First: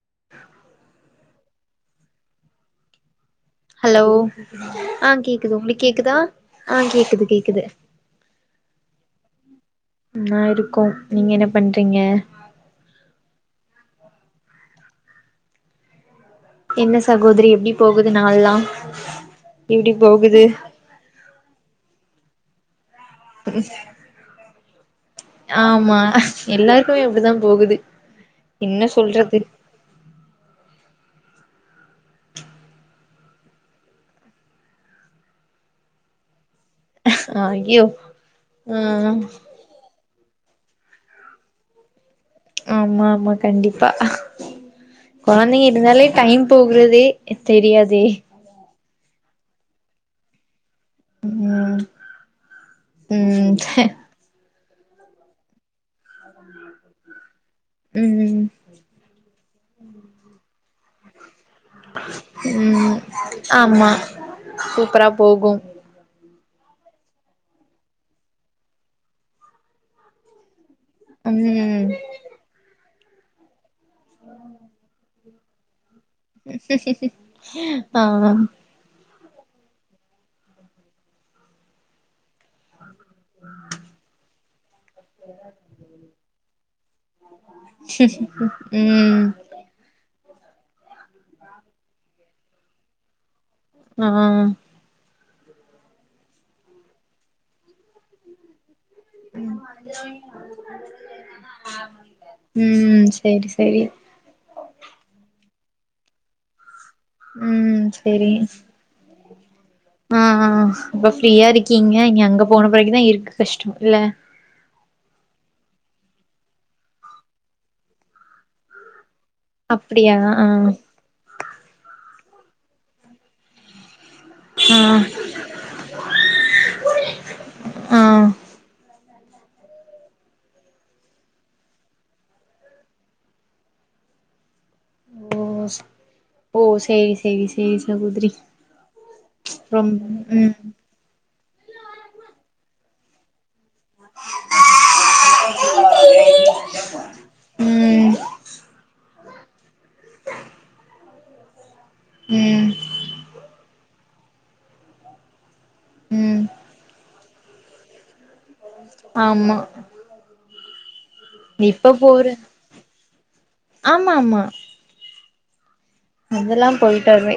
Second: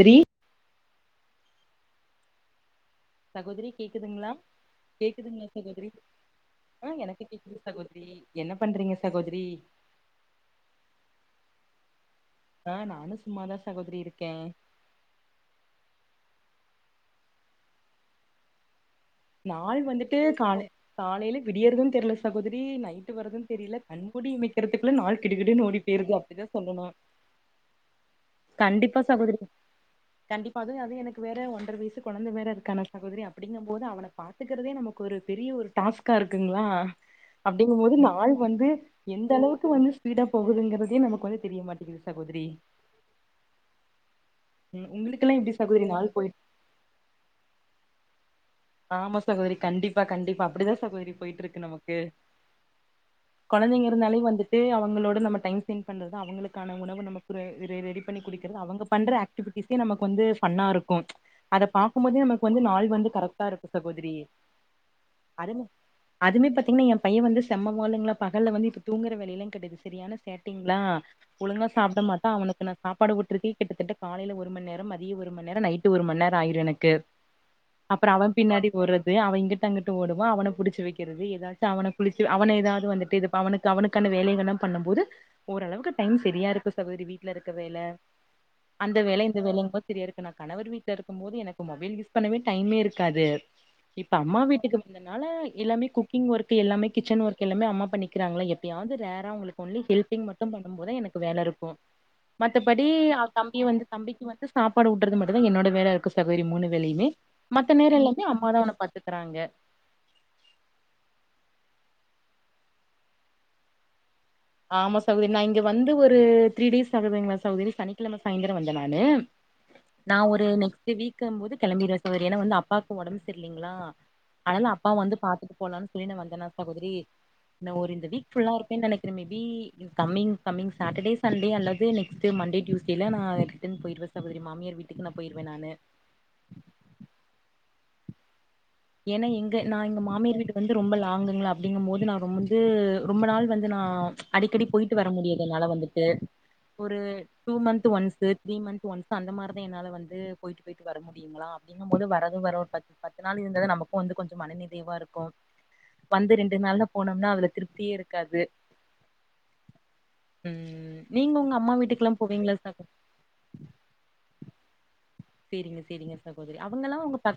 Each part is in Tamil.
த்ரீ சகோதரி ஹலோ கேக்குதுங்களா ஆ கேக்குதுங்களா கேக்குது உங்களுக்கு சகோதரி கேக்குதா ஆ கேக்குது கேக்குது ரி என்ன பண்றீங்க சகோதரி சும்மா இருக்கோ நீங்க என்ன பண்றீங்க ஆ நானு சும்மா தா சகோதரி இருக்க என்ன சகோதரி எப்டி போகுது நாள்ல்லா நாள் வந்துட்டு கால காலைல விடியறது தெர்ல சகோதரி நை ருட்டு வறது தெரில கண்கூடி இமைக்கிறதுக்குள்ள நாள் கிடுகிடுனு ஓடி ஆமா போயிருது அப்டிதா சொல்லணு எல்லாருக்குமே அப்டிதா போகுது என்ன கண்டிப்பா சகோதரி சொல்றது கண்டிப்பாவது அது எனக்கு வேற ஒன்ற வயசு கொழந்த வேற இருக்கான சகோதரி அப்டிங்கம் போது அவன பாத் த்துக்கறதே நமக்கு ஒரு பெரிய ஒரு டாஸ்க்கா இருக்குங்களா அப்டிங்கும் ஐயோ போது நாள் வந்து ம் எந்த அளவுக் க்கு வந்து ஸ்பீடா போகுதுங்கறதே நமக்கு வந்து தெரிய மாட்டிகுது சகோதிரி ஆமா ஆமா கண்டிப்பா ம் உங்களுக்கெல்லா எப்டி கொழந்தைங்க சகோதரி நாள் இருந்தாலே போயிட் டைம் போகறதே தெரியாதே ஆமா சகோதரி கண்டிப்பா கண்டிப்பா அப்டிதா சகோதரி போயிட்டு இருக்கு ம் நமக்கு ம் கொழந்தைங்க இருந்தாலே வந்துட் டு அவங்களோட நம்ம டைம் ஸ்பெண்ட் பண்றதுதா அவங்களுக்கான உணவு நம்ம ரெடி பண்ணி ம் குடிக்கறது அவங்க பண்ற ஆக் டிவிஸ நமக்கு வந்து ஃபன்னா இருக்கு அத பாக்கும்போதே நமக்கு வந்து நாள் ம் வந்து கர ஆமா சூப்பரா போகு [inaudible] அதுமே பாத்திங்ன்னா எ பைய வந்து செம்ம வாளுங்களா பகல்ல வந்து இப்ப தூங்கற வேலலா கடாது சரியான சேட்டிங்லா ஒழுங்கா ம் சாப்ட மாட்டா அவுனுக்கு நா சாப்பாடு ஊட்டர்க்கே கிட்டத்தட்ட காலைல ஒரு மணி நேரொ மதிய ஒரு மணி நேரொ நை ட்டு ஒரு மண்நேர அப்பறோ அவ ஆ பின்னாடி ஓட்றது அவ இங்கிட்டு அங்கிட்டு ஓடுவா அவன புடிச்சி வக்கிறது எதாச்சு அவன குளிச்சு அவனேதா அது வந்துட்டு இதுப்ப அவுனுக்கு அவுனுக்கான வேலகல்லா பன்ன போது ஓரளவுக்கு டைம் சரியா இருக்கு சகோதரி வீட்லருக்க வேல அந்த ம் வேல இந்த வேலங்க சரியாஇருக்கு நா கணவர் வீட்ல இருக்கு போது எனக்கு மொபைலு யூஸ் பண்ணவே டைமே இருக்காது ஆ இப்ப அம்மா வீட்டுக்கு இதனால எல்லாமே குக்கிங் ஒர்க்கு எல்லாமே கிச்சன் ஒர்க்கு எல்லாமே அம்மா பன்னிக்கிறாங்ள எப்பயாது ரேர் அவுங்களுக்கு ஒன்லி ஹெல்ப்பிங் மட்டு பன்னு போதா எனக்கு வேல இருக்கு மத்தபடி ம் அவ சேரி தம்பிய சேரி வந்து தம்பிக்கு வந்து சாப்பாடு ஊட்டறது மட்டுந்தா என்னோட வேலயாருக்கு சகோதரி மூணு வேலயுமே மத்த ம் நேரோ எல்லாமே சேரி அம்மாதா அவன பாத்துக்றாங்க ஆ இப்ப ஃப்ரீயா இருக்கீங்க இங்க அங்க போன பிறகுதா இருக்கு கஷ்டொ இல்ல ஆமா சகோதரி நா இங்க வந்து ஒரு த்ரீ டேஸ் ஆகுதுங்களா சகோதரி சனிக்கெழம சாய்ந்திரோ வந்த நானு நா அப்டியா ஆ ஒரு நெக்ஸ்ட் வீக்க போது கெளம்பிடுவே சகோதரி ஏனா வந்து அப்பாக்கு ஒடம்பு சர்லீங்ளா ஆனால ஆ அப்பாவ வந்து பாத்துட்டு போலானு சொல்லி நா வந்தேனா சகோதரி நா ஒரு ஆ இந்த வீக் ஃபுல்லா இருப்பேன்னு நெனைக் கிறே maybe coming coming Saturday Sunday அல்லது நெக்ஸ்ட் மண்டே டூஸ்டேல்லா ரிட்டன் போய்டுவே சகோதரி மாியார் வீட்டு க்கு நா ஓ போய்டுவே நானு ஓ செரி செரி செரி சகோதிரி ஏனா எங்க நா எங்க வீடு வந்து ரொம்ப லாங்குங்ளா அப்டிங்கு போது நா ரொம் வந்து ரொம்ப நாள் வந்து நா அடிக்கடி போயிட்டு வர முடியாது என்னால வந்துட்டு ஒரு டூ மந்த்த் ம் ஒன்ஸு த்ரீ மந்த் ஒன்ஸ் அந்த மாரிதே என்னால வந்து போயிட்டு போயிட்டு வர முடியுங்ளா அப்டிங்குபோது வரது வரோ ம் பத் பத்து நாள்ந்து ன்றது நமக்கூ வந்து கொஞ்சோ மனநிறைவா இருக்கூ வந்து ம் ரெண்டு நாள்ல போனோமுனா அதுல திருப்தியே இருக்காது ஆமா ம் நீங்க உங்க அம்மா வீட்டுக்குல்லா போவீங்ளா சகோதரி ஆம ஆமா செரிங்க செரிங்க அதெல்லா போய்ட்டு வருவே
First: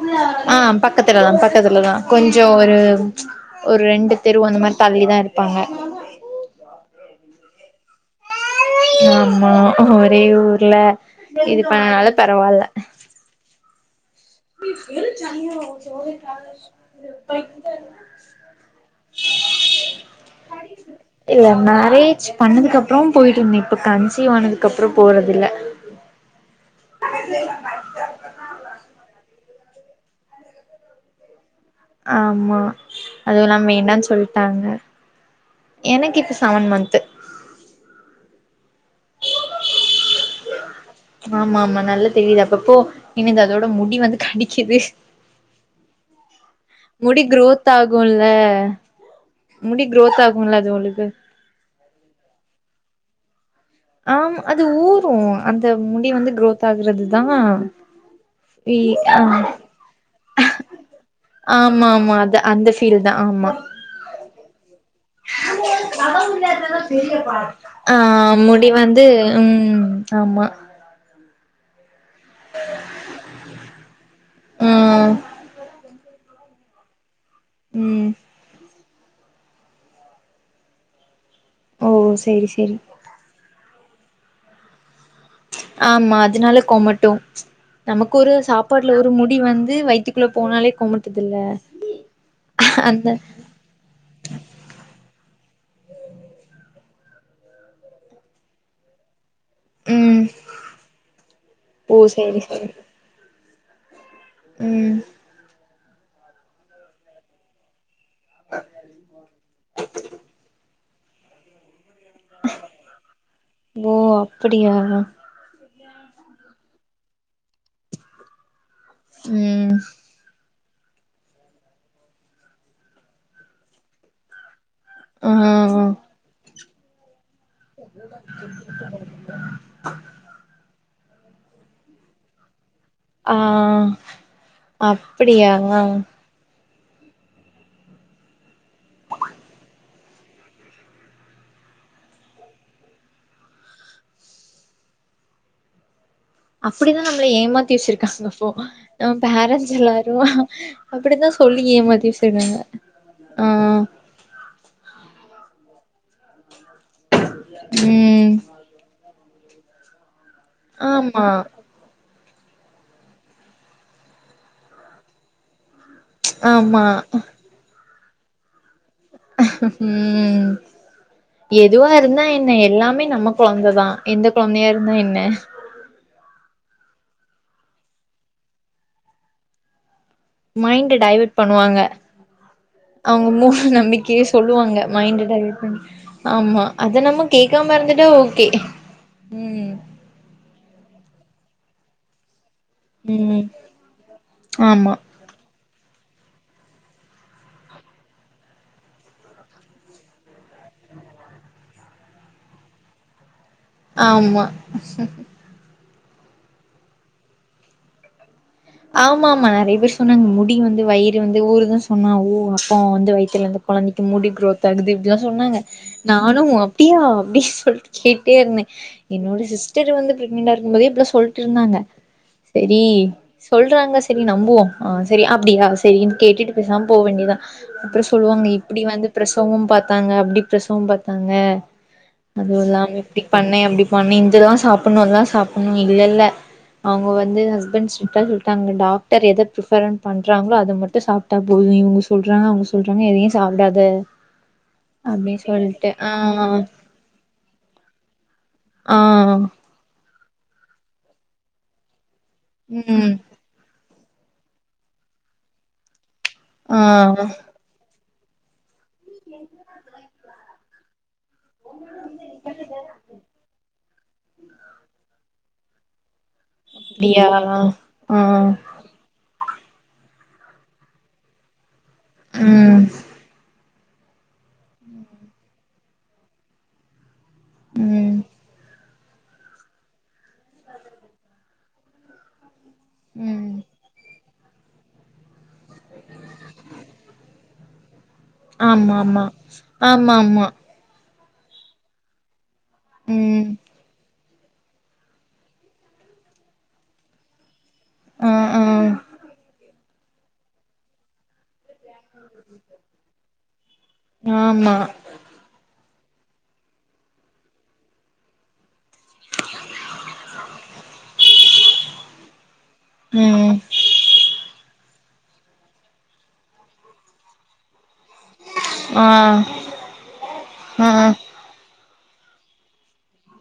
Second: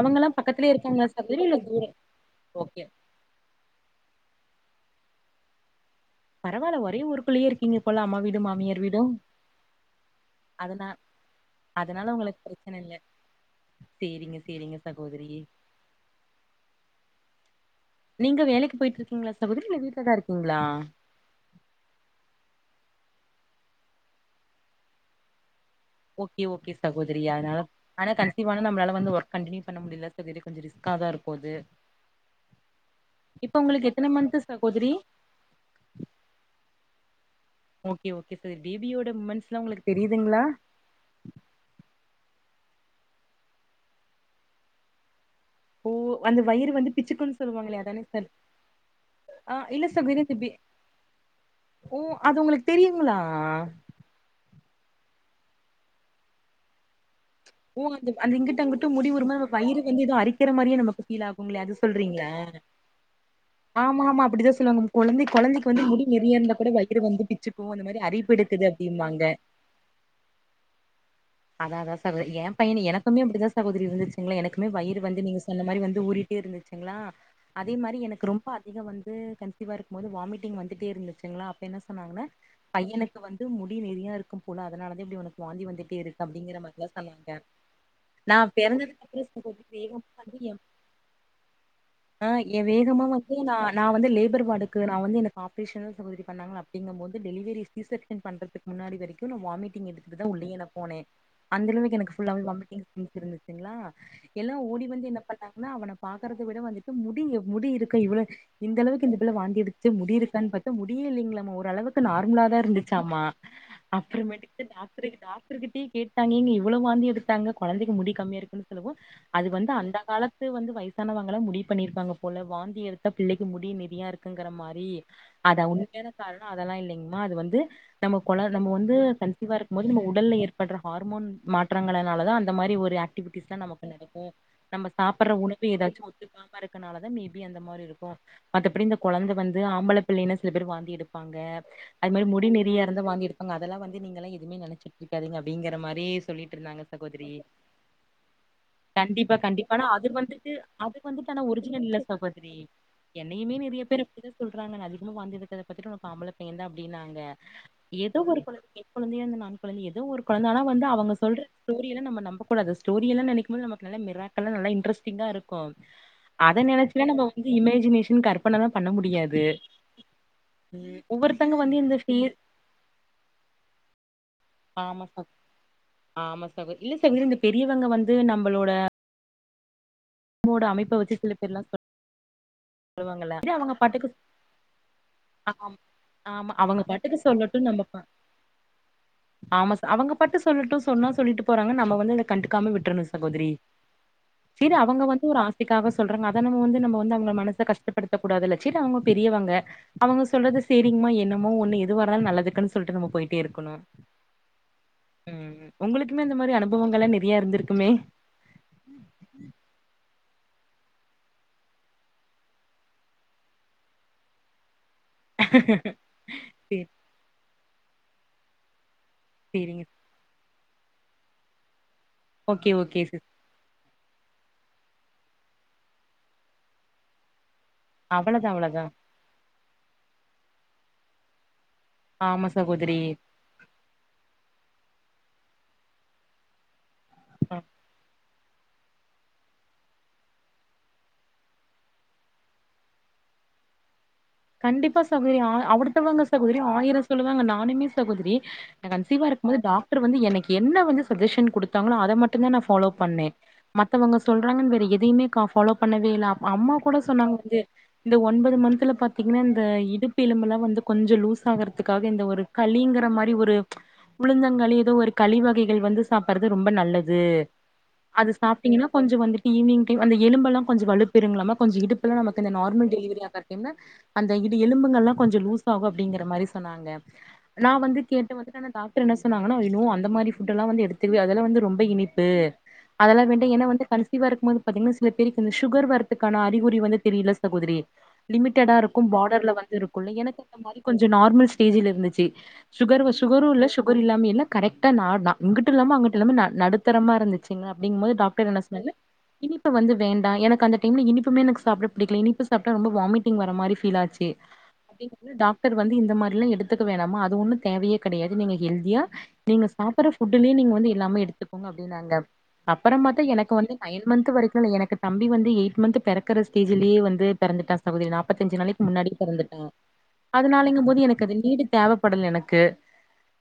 அவங்கல்லா ஆ பக்கத்துலயே இருக்காங்களா பக்கத்துலதா சகோதரி இல்ல தூர பக்கத்துலதா கொஞ்சோ ஒரு ஓகே ஒரு ரெண்டு தெரு அந்த மாரி தள்ளிதா இருப்பாங்க பரவால்ல ஒரே ஊருக்குள்ளயே இருக்கீங்க போல அம்மா வீடு மாமியார் வீடு ஆமா ஒரே ஊர்ல அதனா இது பன்னனால அதனால உங்களுக்கு பரவால்ல பிரச்சன இல்ல சேரிங்க சேரிங்க சகோதரி [unintelligible] நீங்க வேலக்கு போயிட்டு இருக்கீங்ளா சகோதரி இல்ல வீட்லதா இருக்கீங்ளா இல்ல மேரேஜ் பன்னதுக்கப்றோ போயிட்டுர்ந்தே இப்ப கன்சிங. ஆனதுக்கப்றோட போறதில்ல ஓகே ஓகே சகோதரி அதனால ஆனா கன்சிவான நம்ளால வந்து ஒர்க் கண்டினியூ பன்ன முடில சகோதரி கொஞ்சொ ரிஸ்காதா இருக்கது ஆமா அதுவுல்லாம வேணானு எத்தன மந்த்து சொல்ட்டாங்க சகோதரி எனக்கு இப்போ செவன் மந்த்து ஓகே ஓகே சகோதரி பேபியோட மூமெண்ட்ஸ்லா ஒங்ளுக்கு தெரியதுங்ளா ஆமா ஆமா நல்லா தெரிது அப்பப்போ எனக்கு அதோட முடி வந்து கடிக்கிது ஓ அந்த வயிறு வந்து முடி பிச்சுக்குன்னு கரோத் சொல்லுவாங்களே அதானே ஆகுல்ல சார் ஆ முடி இல்ல க்ரோத் சகோதரி இந்த பே ஆகும்ல அது ஒரு இது ஓ அது ஒங்ளுக்கு தெரியுங்களா ஆம் அது ஊரூ அந்த முடி வந்து குரோத் ஆகுறதுதா ஓ அந்த அந்த இங்கிட்ட இ அங்கிட்டூ முடி ஆ ஒருமாரி நம்ம வயிறு வந்து எதோ அரிக்கிற மாரியே நமக்கு ஃபீலாகூமுல்ல அத ஆமா ஆமா சொல்றீங்ளா அது அந்த ஃபீல் தா ஆமா ஆமா ஆமா அப்டிதா சொல்லுவாங்க கொழந்தக் பிச்சுக்கு அந்த ஆ மாரி அரிப்பு எடுக்குது முடி வந்து அப்டிம்பாங்க ம் ஆமா அதா அதா சகோ எ பைய எனக்குமே அப்படிதா சகோரி இருந்துச்சுங்கலே எனக்குமே ஆ வயிறு வந்து நீங்க சொன்ன மாரி வந்து ஊறிட்டே இருந்துச்சு லா அதே மாரி ம் எனக்கு ரொம்ப அதிக வந்து கன்சிவா இருக்கும்போது வாமிட்டிங் வந்துட்டே இருந்துச்சுங்களா என்ன ஓ சொன்னாங்கன்னா சேரி சேரி பையனுக்கு வந்து முடி நெறியா இருக்கு போல அதுனால தே இப்டி உனக்கு வாந்தி வந்துட்டே இருக் அதுனால கொமட்டு நமக்கு ஒரு நா சாப்பாட்டுல பெறந்ததுக்கு ஒரு அப்றோ முடி சகோதரி வந்து வேகமா வயித்துக்குள்ள வந்து என் போனாலே கொமட்டுதுல்ல ஆ ஏ வேகமா அந்த வந்து நா நா வந்து லேபர் வாடுக்கு நா வந்து எனக்கு ஆப்ரேஷன் தா சகதிரி பண்ணாங்க அப்டிங்கம்போது டெலிவரி சிசே யன் பண்றதுக்கு முன்னாடி வரைக்கு நா வாமிட் மிட்டிங் ம் எடுத்துட்டுதா உள்யே நா போனே அந்த அளவுக்கு ஓ எனக்கு சேரி ஃபுல்லாவே சேரி வாமிட்டிங் சென்ஸ் இருந்துச்சு சுங்லா எல்லா ஓடி ம் வந்து என்ன பண்ணாங்கன்னா அவன பாக்கறத விட வந்துட்டு முடி எவ் முடி இருக் க்க இவ்ள இந்த அளவுக்கு இந்த பிள்ள வாந்தி எடுத்து முடி இருக்கான் பாத்தா முடியே இல்லைங்ளாமா ஓரளவுக் நார்மலா தா இருந்துச்சாமா ஓ அப்பறமேட்டுக்கு அப்படியா டாக்ட்ரு டாக்ட்ரு கிட்டயே கேட்டா நீங்க இவ்வளோ வாந்தி எடுத்தாங்க கொழந்தக்கி முடி கம்மியா இருக்குன சொல்லவு அது வந்து ம் அந்த கால த்து வந்து வயசானவங்கலா முடிவு பண்ணிருப்பாங்க போல வாந்தி எடுத்தா பிள்ளக்கி முடி நெறையா இருக்குங்கிற மாரி ஆ அத உண்மையான காரணோ அதெல்லா இல்லைங்மா அது வந்து நம்ம கொழ நம்ம வந்து கன்சிவா இருக் போது நம்ம உடல்ல ஏற்பட்ர ஹார்மோன் மாற்றங்களனால தா அந்தமாரி ஒரு ஆக் ஆ ஆக்டிவிட்டிஸ் நம்ம பண்ணிருபாபோ நம்ம சாப்பட்ற அப்படியா உணவு எதாச்சு ஒத்துக்காம இருக்கனாலதா மேபி அந்தமா மாரி இருக்கு மத்தபடி இந்த கொழந்த வந்து ஆம்பல பிள்ளைன்னா சில பேர் வாந்தி எடுப்பாங்க அது மாரி முடி நெறியா இருந்து வாந்தி எடுபாங்க அதெல்லா வந்து நீங்கல்லா எவுமே நெனைச்சுட் இருக்காதிங்க அப்டிங்கிற மாரி சொல்லிட்டு இருந்தாங்க அப்படிதா நம்மள சகோதிரி ஏமாத்தி வச்சிருக்காங்க அப்போ நம்ம கண்டிப்பா பேரண்ட்ஸ் கண்டிப்பானா அது எல்லாரு வந்துட்டு அது அப்படித்தா வந்துட்டு ஆனா சொல்லி ஒரிஜினல் இல்ல ஏமாத்தி சகோதிரி வச்சிருக்காங்க என்னையுமே ஆ நெறிய பேர் அப்டிதா சொல்றாங்க நா அதிகமா வாந்தி எடுத்தத பாத்துட்டு ஒனக்கு ஆம்பள பையெந்தா அப்டின்னாங்க எதோ ம் ஒரு கொழந்த பெண்கொழந்தையோ ஆண்கொழந்த எதோ ஒரு கொழந்த ஆனா வந்து அவங்க ஆமா சொல்ற ஸ்டோரியல்ல நம்ம நம்பக் கூடாது ஸ்டோரியல்லா நெனிக்கும் போது நமக்கு மிராக்கல்ல நல்லா இன்ட்ரெஸ்டிங்கா இருக்கு அத ஆமா நெனச்சுலா நம்ம வந்து இமேஜினேஷன் கற்பனலா பண்ண முடியாது ம் ஒவ்வொருத்தங்க வந்து எதுவா இந்த ஃபே இருந்தா என்ன எல்லாமே நமக் கொழந்ததா எந்த கொழந்தையா இருந்தா ஆமா என்ன சகோ ஆமா சாகோத இல்ல சாகோதிரி இந்த பெரியவங்க வந்து நம்பளோட மைண்ட் வச்சு சில டைவர்ட் பேர்லா பண்ணுவாங்க அவுங்க சொல்லுவாங்கல்ல இது மூட அவங்க பாட்டுக்கு சொ- நம்பிக்கைய சொல்லுவாங்க மைண்ட டைவட் ஆமா பண்ணி ஆமா அவங்க அத பாட்டுக்கு நம்ம கே சொல்லட்டு கேக்காம நம்ம பா இருந்துட்டா ஓகே ம் ஆமா ச அவங்க பாட்டு சொல்லட்டு சொன்னா சொல்லிட்டு போறாங்க நம்ம வந்து இத கண்டுக்காம விட் விட்ரனு ம் சகோதிரி சேரி ஆமா அவுங்க வந்து ஒரு ஆசைக்காக சொல்றாங்க அத நம்ம வந்து நம்ம வந்து அவங்க மனசு ச கஷ்டப்படுத்த கூடாதுல செரி அவுங்க பெரியவங்க அவுங்க சொல்றது சேரிங்மா என்னமோ ஒன்னு எதுவா இர்ந்தாலு நல்லதுக்குன் சொல்ட்டு நம்ம போயிட்டே இருக்கணு ஆமா ம் ஒங்களுக்குமே இந்த மாரி அனுபவங்கள்ல நெறியா இருந்துருக்குமே ஆமா ஆமா நெறைய பேர் சொன்னாங்க முடி வந்து வயிறு வந்து ஊருதுன் சொன்னா ஓ அப்ப அவ வந்து வயித்துல இந்து கொழந்தெக்கி முடி குரோத் [unintelligible] இப்ட்லா சொன்னாங்க நானு சேரி அப்டியா அப்டின் சொல்ட்டு கேட்டே இருந்தே என்னோட சேரிங்க சிஸ்டர் வந்து பிரெக்னன்டா இருக்கும்போதே இப்ட்ளா சொல்ட்டு இருந்தாங்க ஓகே செரி ஓகே சிஸ் சொல்றாங்க செரி நம்புவோ ஆ செரி அப்டியா செரின்னு கேட்டுட்டு பேசாம போக வேண்டியதா அப்பறொ சொல்லுவாங்க அவ்வளதா இப்டி அவ்வளதா வந்து பிரசவொ பாத்தாங்க அப்டி பிரசவொ பாத்தாங்க ஆமா அதுவு இல்லாம சகோதரி இப்டி பண்ணே அப்டி பண்ணே இந்ததா சாப்புட்ணு அதா சாப்புட்ணு இல்ல இல்ல அவுங்க வந்து ஆ ஹஸ்பண்ட்ஸ் [unintelligible] சொல்ட்டாங்க டாக்டர் எத பிஃபரன் பண்றாங்ளோ அத மட்டு சாப்ட்டா போது இவுங்க சொல்றாங்க அவுங்க சொல்றாங்க எதையு சாப்டாத கண்டிப்பா அப்டி சகோதரி சொல்ட்டு ஆ அவடுத்தவங்க சகோதரி ஆயிரோ சொல்லுவாங்க நானுமே சகோதரி நா ஆ கன்சீவா இருக்கும் போது டாக்டர் வந்து எனக்கு என்ன வந்து சஜஷன் குடுத்தாங்களோ அத மட்டுந்தா நா ஃபாலோ ம் பண்ணே மத்தவங்க சொல்றாங்கன்னு வேற எதையுமே கா ஃபாலோ பண்ணவே இல்ல அம்மா ஆ கூட சொன்னாங்க வந்து இந்த ஒன்பது மன்ந்த்ல பாத்தீங்கன்னா இந்த இடுப்பு எலும்பெல்லா வந்து கொஞ்சோ லூஸ் ஆகுறதுக்காக இந்த ஒரு களிங்கிற மாரி ஒரு உளுந்தங்களி ஏதோ ஒரு களி வகைகள் வந்து சாப்பறது ரொம்ப நல்லது அப்டியா ஆ அது சாப்ட்டீங்கன்னா கொஞ்சோ வந்துட் ஈவ்னிங் டைம் அந்த எலும்பெல்லா கொஞ்சோ வலுப்பெறுங்களாமா கொஞ்சோ இடுப்பெல்லா நமக்கு இந்த ம் நார்மல் டெலிவரி ஆகற டைம்ல அந்த இடு எலும்புங்கள்ல்லா கொஞ்சோ லூஸ் ஆகு அப்டிங்கிற மாரி சொன்னாங்க நா வந்து ம் கேட்டு வந்துட்டு டாக் டர் என்ன சொன்னாங்கன்னா ஐ நோ அந்த மாரி ஃபுட்டெல்லா வந்து எடுத்துக்கவே அதுலா வந்து ரொம்ப இனிப்பு அதெல்லாம் வேண்டா ம் ஏனா வந்து கன்சிவ்வா இருக்கும் போது பாத்தீங்கன்னா சில பேருக்கு இந்த சுகர் வரத்துக்கான அறிகுறி வந்து தெரியுல சகோதரி லிமிடடா இருக் ஆமா கும் பார்டர்ல வந்து இருக்குல்ல ஆமா எனக்கு ஆமா ஆமா அந்த மாரி கொஞ்சோ நார்மல் ஸ்டேஜில இருந்துச்சு சுகர் ம் சுகரு இல்ல சுகர் இல்லாமயு இல்ல கரெக்டா நார் நா இங்குட்டு இல்லாம அங்குட்டு இல்லாம நடுத்தரமா இருந்துச்சு க அப்டிங்கும்போது ஆ டாக்டர் என்ன ஆ சொன்னாங்க இனிப்பு வந்து வேண்டா எனக்கு அந்த டைம்ல இனிப்புமே எனக்கு சாப்ட பிடிக்கல இனிப்பு சாப்ட்டா ரொம்ப வாமிட்டங் வர மாரி ஃபீல் ஆச்சி ஆமா [unintelligible] டாக்டர் வந்து இந்த மாரில்லாம் எடுத்துக்க வேணாமா அது ஒன்னு தேவையே கெடையாது நீங்க ஹெல்தியா நீங்க சாப்பற ஃபுட்டுலயே நீங்க வந்து எல்லாமே எடுத்துக்கோங்க அப்டின்னாங்க அப்பறமாத்தா எனக்கு ம் வந்து நயன் மன்ந்த்து வரைக்கு இல்ல எனக்கு தம்பி வந்து எய்ட் மன்ந்த் பெறக்கர ஸ்டேஜ்லயே வந்து பெறந்துட்டா சகோதரி நாப்பத்தஞ்சு நாளை ஆ முன்னாடி பெறந்துட்டா அதனாலங்க போது ஆ எனக்கு அந்த நீடு தேவ படல எனக்கு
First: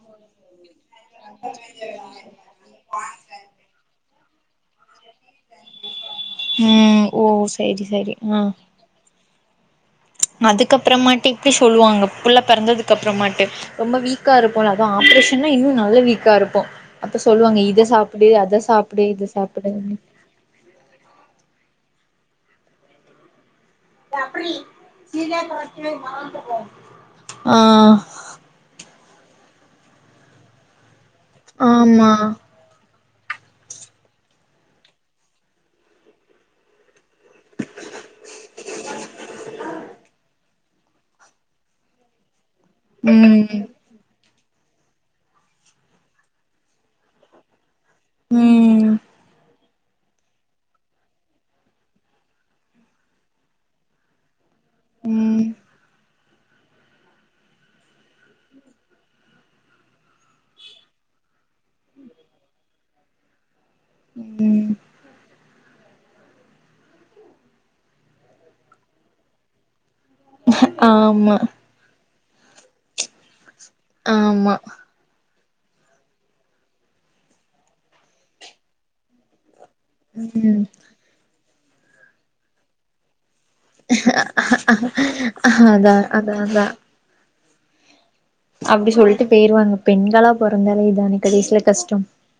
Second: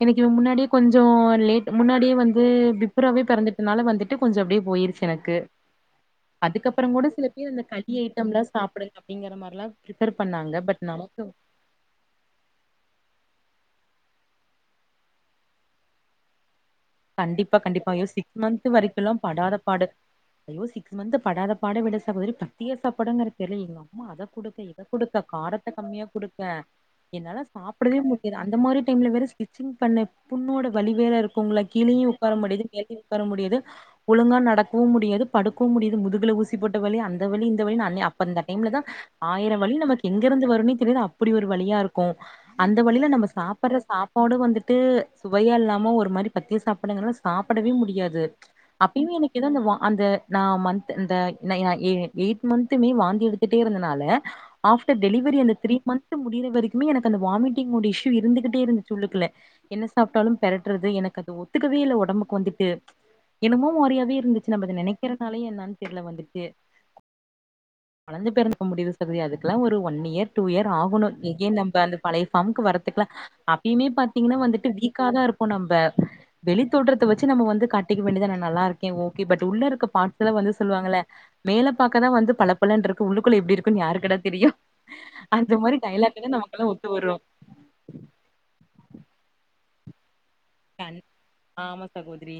எனக்கு இவ முன்னாடியே கொஞ்சோ லேட் முன்னாடியே வந்து பிட் பிப்றாவே பெறந்துட்டனால வந்துட்டு கொஞ்சோ அப்டியே போய்ருச்சு எனக்கு அதுக்கப்புறோ ம் கூட ஓ சில பேர் அந்த சரி களி சரி ஆ ஐட்டம்ல்லா சாப்டு அப்டிங்கற மாரிலா ரெஃபர் பண்ணாங்க பட் நமக்கு அப்டி சொல்லுவாங்க புள்ள பெறந்ததுக்கு அப்றமாட்டு ரொம்ப வீக்கா இருப்போல அதா ஆப்ரேஷன்னா இன்னு நல்லா வீக்கா இருப்போ அப்ப கண்டிப்பா சொல்லுவாங்க இத கண்டிப்பா ஐயோ சாப்டு சிக்ஸ் அத மந்த் சாப்பிடு வரைக்குல்லா இத படாத பாடு சாப்பிடுன்னு ஐயோ சிக்ஸ் மன்ந்த்து படாத பாட விட சகோதரி பத்திய சாப்பாடுங்கிற பேர்ல எங்க அம் மா அத குடுக்க இத குடுக்க காரத்த கம்மியா குடுக்க என்னால சாப்பிடவே ஆ மு அந்த மாரி டைம்ல வேற ஸ்டிச்சிங் பண்ண புண்ணோட வலி வேற இருக்குங்ளா கீழயு ஆமா உக்கார முடியாது மேலயு உக்கார முடியாது ஒழுங்கா நடக்கவு முடியாது படுக்கவு முடியாது முதுகுல ஊசி போட்ட வலி அந் அந்த வலி இந்த வலினு ந அப்ப அந்த டைம்ல தா ஆயிரோ வலி நமக்கு எங்கருந்து வருன்னே தெரியாது அப் அப்டி ஒரு வலியா இருக்கு அந்த வலில நம்ம ம் சாப்பற சாப் பாடு வந்துட்டு சுவையா இல்லாம ஒரு மாரி பத்திய சாப்பாடுங்கல்லா சாப்டவே முடியாது ம் அப்பயுமே எனக்கு ஏதோ அந்த வா அந்த நா மன்ந்த்து அந்த நா ஏ எய்ட் மன்ந்துமே வாந்தி எடுத் துட்டே இருந்தனால ஆஃப்டர் டெலிவரி ம் அந்த த்ரீ மன்ந்த் து முடியிற வரைக்குமே எனக்கு அந்த வாமிட்டிங்கோட இஸ்யூ இருந்துகிட்டே இருந்துச்சி உள்ளுக்குள்ள என்ன சாப்ட்டாலு பெரட்றது எனக்கு அ து ஒத்துக்கவே இல்ல ஒடம்புக்கு வந்துட்டு என்னமோ மாறியாவே இருந்துச்சு நம்ம ம் அத நெனைக் க்கற நாளையே என்னன் தெர்ல வந்துட்டு கொழந்த பெறந்த முடியு சொல்றியா அதுகுல்லா ஒரு ஒன் இயர் டூ இயர் ஆகணு ஆமா இகேன் நம்ப அந்த பழைய ஃபார்ம்க்கு வரதுக்கு அப்பயுமே பாத்தீங்கன்னா ஆமா வந்துட்டு வீக் க்கா தா இருப்போ நம்ப வெளித்தோட்றத்த வச்சி நம்ம வந்து காட்டிக்க வேண்டிய தா நா நல்லாருக்கே ஓகே பட் உள்ளருக்க பார்ட்ஸ்ல வந்து ம் சொல்லுவாங்கள மேல பாக்க தா வந்து பலப்பலன்ருக்கு உள்ளுக்குள்ள எப்டி இரு க்குனு யாருக்குடா தெரியும் அந்த மாரி அதா டய்லாக் அதா தான் அதா நமக்கெல்லாம் ஒத்து வரும் அப்டி சொல்லிட்டு போயிருவாங்க பெண்களா பொறந்தாலே இதான் கடைசில ஆமா கஷ்டோம் சகோதரி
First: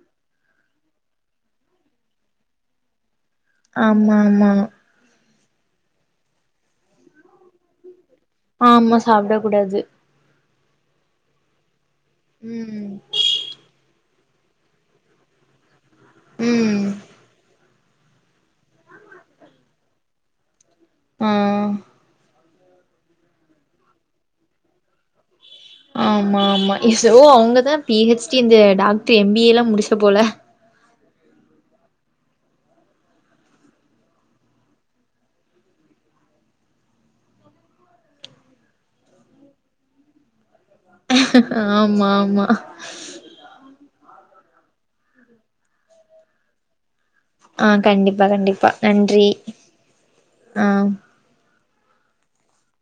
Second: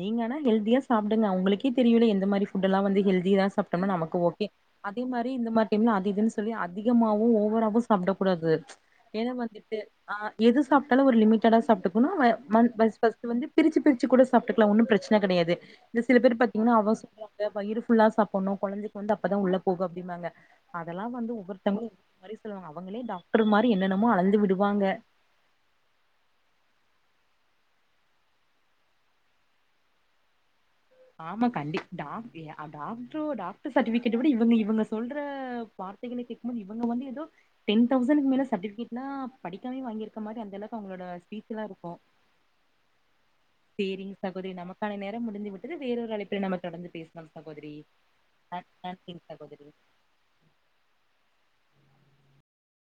நீங்கனா ஹெல்தியா சாப்டுங்க உங்களுக்கே தெரியுல எந்த மாரி ஃபுட் எல்லா வந்து ஹெல்தியா சாப்டம்னா நமக்கு ஆமா ஓகே ஆமா அதே மாரி இந்த மாரி டைம் அது இதுன்னு சொல்லி அதிகமாவு ஓவராவும் சாப்டக்கூடாது ஆமா ஏனா சாப்ட வந்துட்டு கூடாது அ எது சாப்டாலும் ஒரு லிமிட்டடா சாப்ட்டு போணு மன் ஃப ம் ஃபர்ஸ்ட் வந்து பிரிச்சு பிரிச்சு கூட சாப்டுக்கலாம் ஒண்ணு பிரச்சன கெடயாது இந்த சில பேர் பாத்தீங்கன்னா ம் அவ சொல்றா வயிறு ஃபுல்லா சாப்பணு கொழந்தைக்கு வந்து அப்பதான் உள்ள போகும் அப்டிம்பாங்க அதெல்லாம் ஆ வந்து ஒவ்வொருத்தவங்களும் ஒரு ஒரு மாரி சொல்லுவாங்க அவங்களே டாக்டர் மாரி அப்டி என்னென்னமோ அளந்து விடுவாங்க ஆமா ஆமா ஏதோ அவுங்கதா பி ஹெச் டி இந்த டாக்டர் எம் பி ஏ எல்லா முடிச்ச போல ஆமா கண்டிப் டாக் டாக்டரு டாக்டர் சர்டிஃபிகேட் விட இவுங்க இவுங்க சொல்ற வார்த்தைகள கேக்கும்மோது இவங்க வந்து எதோ டென்தௌசண்ட்க்கு மேல சர்டிஃபிகட்ல படிக்காமயே வாங்கிருக்க மாரி அந்தளவுக்கு அவுங்களோட ஸ்பீச் எல்லாம் இருக்கும் ஆமா ஆமா சேரிங்க சகோதிரி நமக்கான நேரம் முடிந்து விட்டுது வேற ஒரு அழைப்புல நம்ப தொடர்ந்து பேஸ் ஆ கண்டிப்பா கண்டிப்பா நன்றி சகோதரி ஆ